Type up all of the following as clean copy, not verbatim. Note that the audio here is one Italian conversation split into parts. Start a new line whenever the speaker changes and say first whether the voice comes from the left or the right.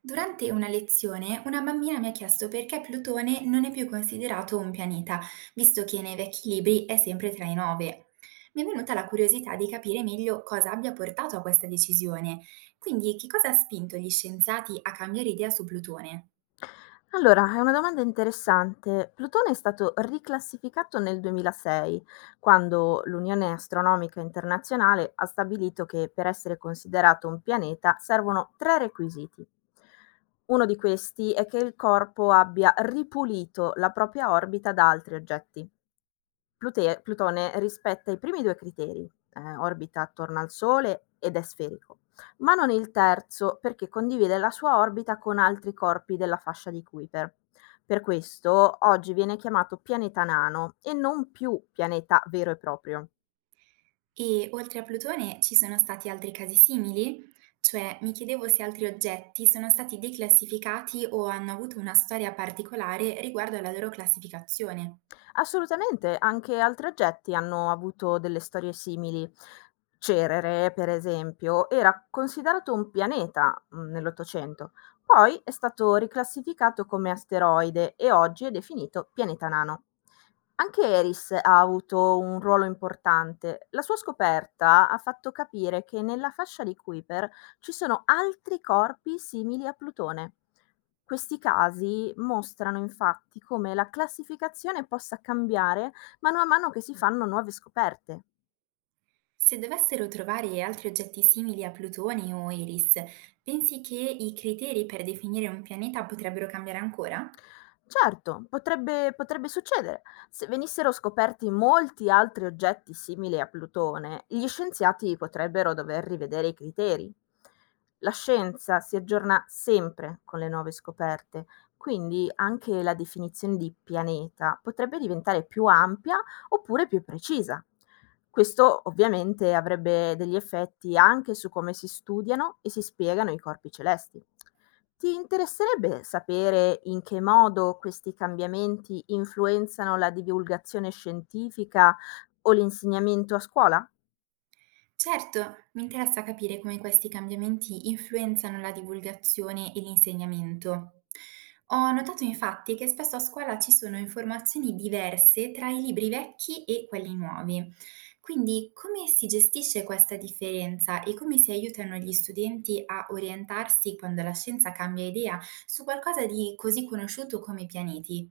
right: Durante una lezione, una bambina mi ha chiesto perché Plutone non è più considerato un pianeta, visto che nei vecchi libri è sempre tra i nove. Mi è venuta la curiosità di capire meglio cosa abbia portato a questa decisione. Quindi, che cosa ha spinto gli scienziati a cambiare idea su Plutone?
left: Allora, è una domanda interessante. Plutone è stato riclassificato nel 2006, quando l'Unione Astronomica Internazionale ha stabilito che per essere considerato un pianeta servono tre requisiti. Uno di questi è che il corpo abbia ripulito la propria orbita da altri oggetti. Plutone rispetta i primi due criteri, orbita attorno al Sole ed è sferico, ma non il terzo, perché condivide la sua orbita con altri corpi della fascia di Kuiper. Per questo oggi viene chiamato pianeta nano e non più pianeta vero e proprio.
right: E oltre a Plutone ci sono stati altri casi simili? Cioè, mi chiedevo se altri oggetti sono stati declassificati o hanno avuto una storia particolare riguardo alla loro classificazione.
left: Assolutamente, anche altri oggetti hanno avuto delle storie simili. Cerere, per esempio, era considerato un pianeta nell'Ottocento, poi è stato riclassificato come asteroide e oggi è definito pianeta nano. Anche Eris ha avuto un ruolo importante. La sua scoperta ha fatto capire che nella fascia di Kuiper ci sono altri corpi simili a Plutone. Questi casi mostrano infatti come la classificazione possa cambiare mano a mano che si fanno nuove scoperte.
right: Se dovessero trovare altri oggetti simili a Plutone o Eris, pensi che i criteri per definire un pianeta potrebbero cambiare ancora?
left: Certo, potrebbe succedere. Se venissero scoperti molti altri oggetti simili a Plutone, gli scienziati potrebbero dover rivedere i criteri. La scienza si aggiorna sempre con le nuove scoperte, quindi anche la definizione di pianeta potrebbe diventare più ampia oppure più precisa. Questo ovviamente avrebbe degli effetti anche su come si studiano e si spiegano i corpi celesti. Ti interesserebbe sapere in che modo questi cambiamenti influenzano la divulgazione scientifica o l'insegnamento a scuola?
right: Certo, mi interessa capire come questi cambiamenti influenzano la divulgazione e l'insegnamento. Ho notato infatti che spesso a scuola ci sono informazioni diverse tra i libri vecchi e quelli nuovi. Quindi come si gestisce questa differenza e come si aiutano gli studenti a orientarsi quando la scienza cambia idea su qualcosa di così conosciuto come i pianeti?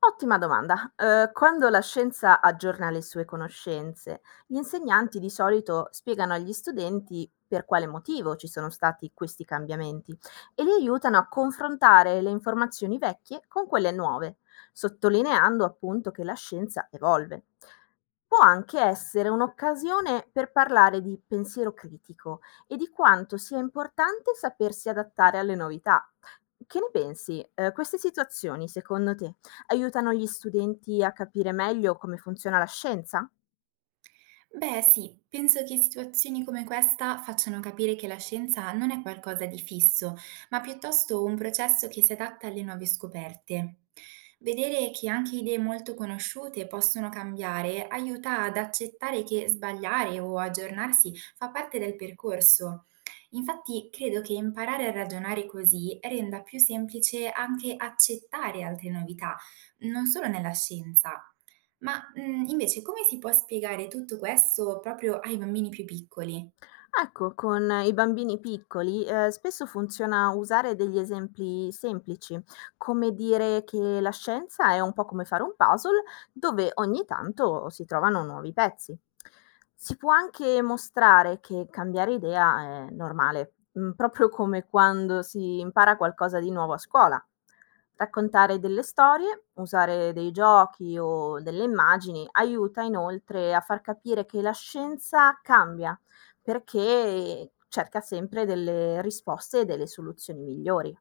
left: Ottima domanda. Quando la scienza aggiorna le sue conoscenze, gli insegnanti di solito spiegano agli studenti per quale motivo ci sono stati questi cambiamenti e li aiutano a confrontare le informazioni vecchie con quelle nuove, sottolineando appunto che la scienza evolve. Può anche essere un'occasione per parlare di pensiero critico e di quanto sia importante sapersi adattare alle novità. Che ne pensi? Queste situazioni, secondo te, aiutano gli studenti a capire meglio come funziona la scienza?
right: Beh, sì, penso che situazioni come questa facciano capire che la scienza non è qualcosa di fisso, ma piuttosto un processo che si adatta alle nuove scoperte. Vedere che anche idee molto conosciute possono cambiare aiuta ad accettare che sbagliare o aggiornarsi fa parte del percorso. Infatti, credo che imparare a ragionare così renda più semplice anche accettare altre novità, non solo nella scienza. Ma, invece come si può spiegare tutto questo proprio ai bambini più piccoli?
left: Ecco, con i bambini piccoli, spesso funziona usare degli esempi semplici, come dire che la scienza è un po' come fare un puzzle, dove ogni tanto si trovano nuovi pezzi. Si può anche mostrare che cambiare idea è normale, proprio come quando si impara qualcosa di nuovo a scuola. Raccontare delle storie, usare dei giochi o delle immagini aiuta inoltre a far capire che la scienza cambia perché cerca sempre delle risposte e delle soluzioni migliori.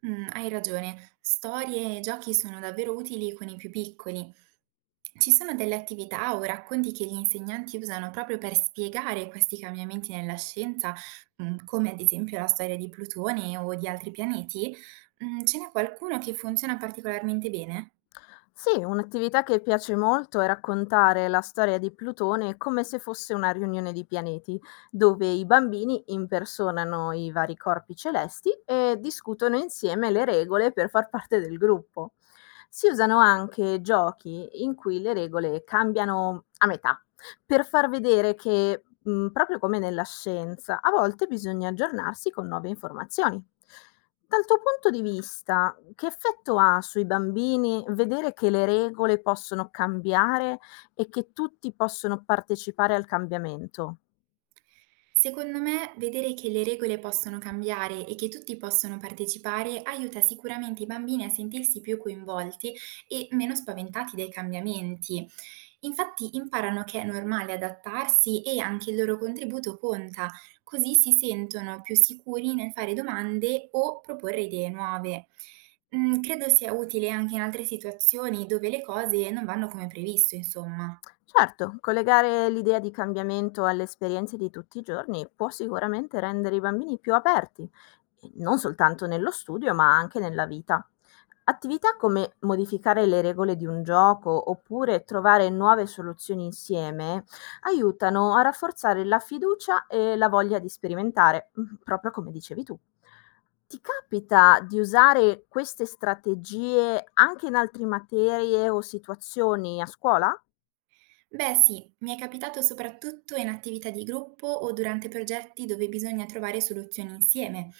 right: Mhmm, Hai ragione, storie e giochi sono davvero utili con i più piccoli. Ci sono delle attività o racconti che gli insegnanti usano proprio per spiegare questi cambiamenti nella scienza, come ad esempio la storia di Plutone o di altri pianeti? Ce n'è qualcuno che funziona particolarmente bene?
left: Sì, un'attività che piace molto è raccontare la storia di Plutone come se fosse una riunione di pianeti, dove i bambini impersonano i vari corpi celesti e discutono insieme le regole per far parte del gruppo. Si usano anche giochi in cui le regole cambiano a metà, per far vedere che, proprio come nella scienza, a volte bisogna aggiornarsi con nuove informazioni. Dal tuo punto di vista, che effetto ha sui bambini vedere che le regole possono cambiare e che tutti possono partecipare al cambiamento?
right: Secondo me, vedere che le regole possono cambiare e che tutti possono partecipare aiuta sicuramente i bambini a sentirsi più coinvolti e meno spaventati dai cambiamenti. Infatti imparano che è normale adattarsi e anche il loro contributo conta, così si sentono più sicuri nel fare domande o proporre idee nuove. Credo sia utile anche in altre situazioni dove le cose non vanno come previsto, insomma.
left: Certo, collegare l'idea di cambiamento alle esperienze di tutti i giorni può sicuramente rendere i bambini più aperti, e non soltanto nello studio, ma anche nella vita. Attività come modificare le regole di un gioco oppure trovare nuove soluzioni insieme aiutano a rafforzare la fiducia e la voglia di sperimentare, proprio come dicevi tu. Ti capita di usare queste strategie anche in altre materie o situazioni a scuola?
right: Beh, sì, mi è capitato soprattutto in attività di gruppo o durante progetti dove bisogna trovare soluzioni insieme.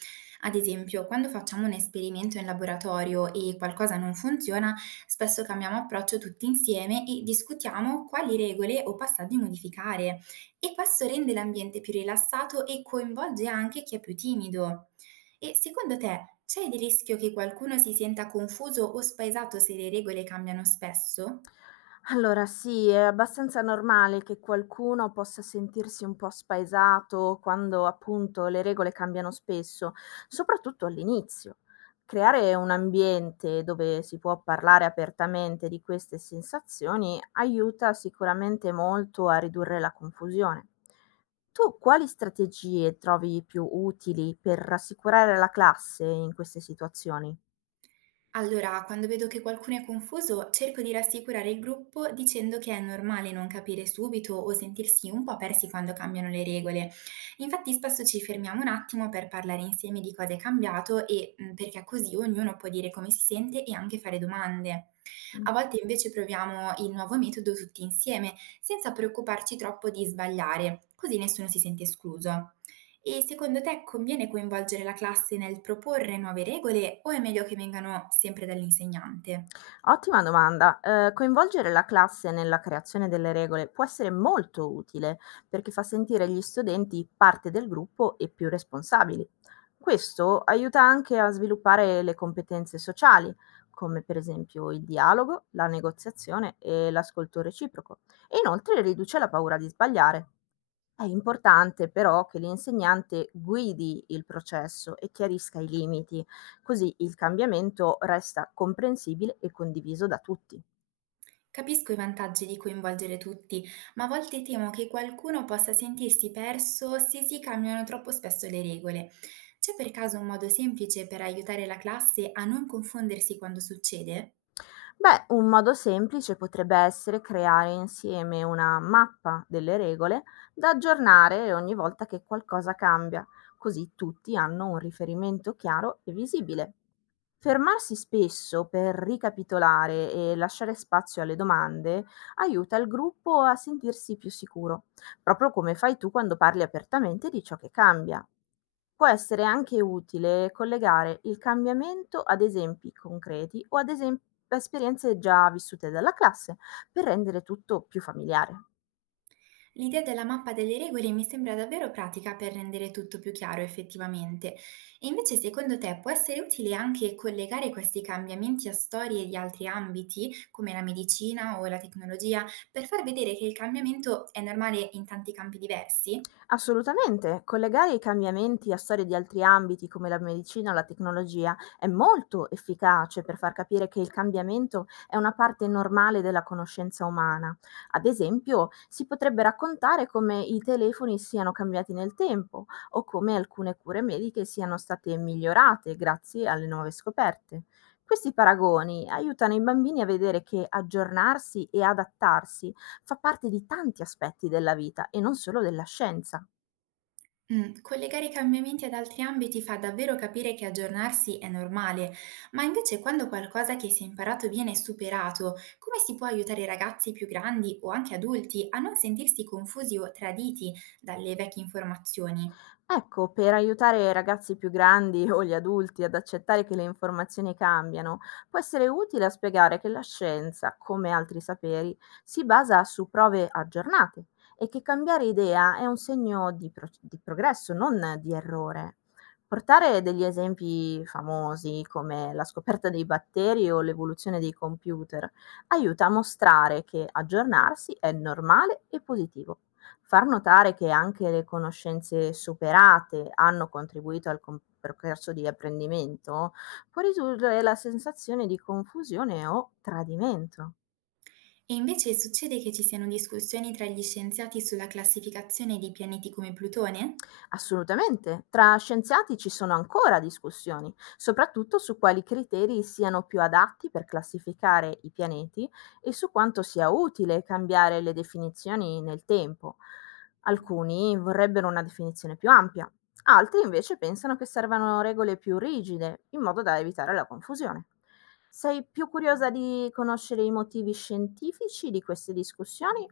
right: Ad esempio, quando facciamo un esperimento in laboratorio e qualcosa non funziona, spesso cambiamo approccio tutti insieme e discutiamo quali regole o passaggi modificare. E questo rende l'ambiente più rilassato e coinvolge anche chi è più timido. E secondo te, c'è il rischio che qualcuno si senta confuso o spaesato se le regole cambiano spesso?
left: Allora sì, è abbastanza normale che qualcuno possa sentirsi un po' spaesato quando appunto le regole cambiano spesso, soprattutto all'inizio. Creare un ambiente dove si può parlare apertamente di queste sensazioni aiuta sicuramente molto a ridurre la confusione. Tu quali strategie trovi più utili per rassicurare la classe in queste situazioni?
right: Allora, quando vedo che qualcuno è confuso, cerco di rassicurare il gruppo dicendo che è normale non capire subito o sentirsi un po' persi quando cambiano le regole. Infatti, spesso ci fermiamo un attimo per parlare insieme di cosa è cambiato e perché così ognuno può dire come si sente e anche fare domande. A volte invece proviamo il nuovo metodo tutti insieme, senza preoccuparci troppo di sbagliare, così nessuno si sente escluso. E secondo te conviene coinvolgere la classe nel proporre nuove regole o è meglio che vengano sempre dall'insegnante?
left: Ottima domanda. Coinvolgere la classe nella creazione delle regole può essere molto utile, perché fa sentire gli studenti parte del gruppo e più responsabili. Questo aiuta anche a sviluppare le competenze sociali, come per esempio il dialogo, la negoziazione e l'ascolto reciproco, e inoltre riduce la paura di sbagliare. È importante però che l'insegnante guidi il processo e chiarisca i limiti, così il cambiamento resta comprensibile e condiviso da tutti.
right: Capisco i vantaggi di coinvolgere tutti, ma a volte temo che qualcuno possa sentirsi perso se si cambiano troppo spesso le regole. C'è per caso un modo semplice per aiutare la classe a non confondersi quando succede?
left: Beh, un modo semplice potrebbe essere creare insieme una mappa delle regole da aggiornare ogni volta che qualcosa cambia, così tutti hanno un riferimento chiaro e visibile. Fermarsi spesso per ricapitolare e lasciare spazio alle domande aiuta il gruppo a sentirsi più sicuro, proprio come fai tu quando parli apertamente di ciò che cambia. Può essere anche utile collegare il cambiamento ad esempi concreti o a esperienze già vissute dalla classe per rendere tutto più familiare.
right: L'idea della mappa delle regole mi sembra davvero pratica per rendere tutto più chiaro effettivamente. E invece secondo te può essere utile anche collegare questi cambiamenti a storie di altri ambiti, come la medicina o la tecnologia, per far vedere che il cambiamento è normale in tanti campi diversi?
left: Assolutamente, collegare i cambiamenti a storie di altri ambiti come la medicina o la tecnologia è molto efficace per far capire che il cambiamento è una parte normale della conoscenza umana. Ad esempio, si potrebbe raccontare come i telefoni siano cambiati nel tempo o come alcune cure mediche siano state migliorate grazie alle nuove scoperte. Questi paragoni aiutano i bambini a vedere che aggiornarsi e adattarsi fa parte di tanti aspetti della vita e non solo della scienza.
right: Collegare i cambiamenti ad altri ambiti fa davvero capire che aggiornarsi è normale, ma invece quando qualcosa che si è imparato viene superato, come si può aiutare i ragazzi più grandi o anche adulti a non sentirsi confusi o traditi dalle vecchie informazioni?
left: Ecco, per aiutare i ragazzi più grandi o gli adulti ad accettare che le informazioni cambiano, può essere utile a spiegare che la scienza, come altri saperi, si basa su prove aggiornate e che cambiare idea è un segno di, di progresso, non di errore. Portare degli esempi famosi come la scoperta dei batteri o l'evoluzione dei computer aiuta a mostrare che aggiornarsi è normale e positivo. Far notare che anche le conoscenze superate hanno contribuito al com percorso di apprendimento può ridurre la sensazione di confusione o tradimento.
right: E invece succede che ci siano discussioni tra gli scienziati sulla classificazione di pianeti come Plutone?
left: Assolutamente, tra scienziati ci sono ancora discussioni, soprattutto su quali criteri siano più adatti per classificare i pianeti e su quanto sia utile cambiare le definizioni nel tempo. Alcuni vorrebbero una definizione più ampia, altri invece pensano che servano regole più rigide, in modo da evitare la confusione. Sei più curiosa di conoscere i motivi scientifici di queste discussioni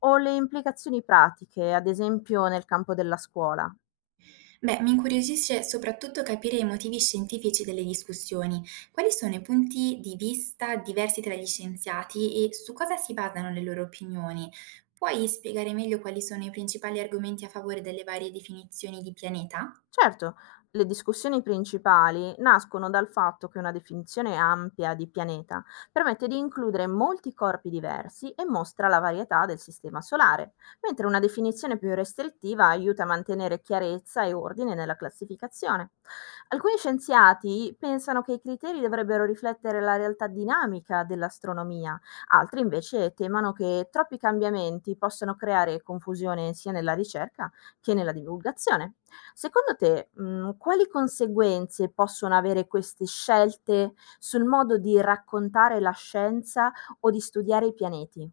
left: o le implicazioni pratiche, ad esempio nel campo della scuola?
right: Beh, mi incuriosisce soprattutto capire i motivi scientifici delle discussioni. Quali sono i punti di vista diversi tra gli scienziati e su cosa si basano le loro opinioni? Puoi spiegare meglio quali sono i principali argomenti a favore delle varie definizioni di pianeta?
left: Certo, le discussioni principali nascono dal fatto che una definizione ampia di pianeta permette di includere molti corpi diversi e mostra la varietà del sistema solare, mentre una definizione più restrittiva aiuta a mantenere chiarezza e ordine nella classificazione. Alcuni scienziati pensano che i criteri dovrebbero riflettere la realtà dinamica dell'astronomia, altri invece temono che troppi cambiamenti possano creare confusione sia nella ricerca che nella divulgazione. Secondo te, quali conseguenze possono avere queste scelte sul modo di raccontare la scienza o di studiare i pianeti?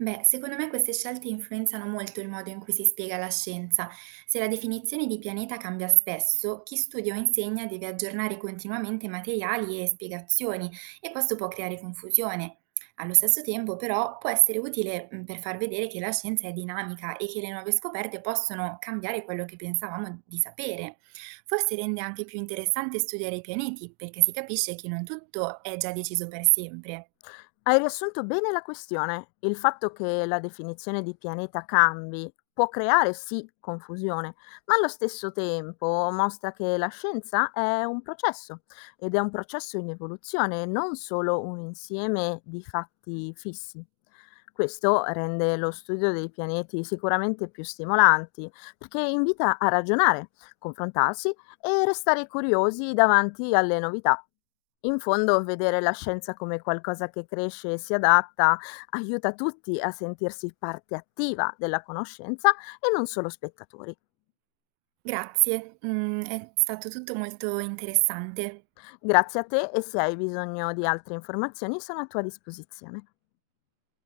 right: Beh, secondo me queste scelte influenzano molto il modo in cui si spiega la scienza. Se la definizione di pianeta cambia spesso, chi studia o insegna deve aggiornare continuamente materiali e spiegazioni e questo può creare confusione. Allo stesso tempo, però, può essere utile per far vedere che la scienza è dinamica e che le nuove scoperte possono cambiare quello che pensavamo di sapere. Forse rende anche più interessante studiare i pianeti, perché si capisce che non tutto è già deciso per sempre.
left: Hai riassunto bene la questione. Il fatto che la definizione di pianeta cambi può creare sì confusione, ma allo stesso tempo mostra che la scienza è un processo ed è un processo in evoluzione, non solo un insieme di fatti fissi. Questo rende lo studio dei pianeti sicuramente più stimolanti, perché invita a ragionare, confrontarsi e restare curiosi davanti alle novità. In fondo, vedere la scienza come qualcosa che cresce e si adatta aiuta tutti a sentirsi parte attiva della conoscenza e non solo spettatori.
right: Grazie, è stato tutto molto interessante.
left: Grazie a te, e se hai bisogno di altre informazioni sono a tua disposizione.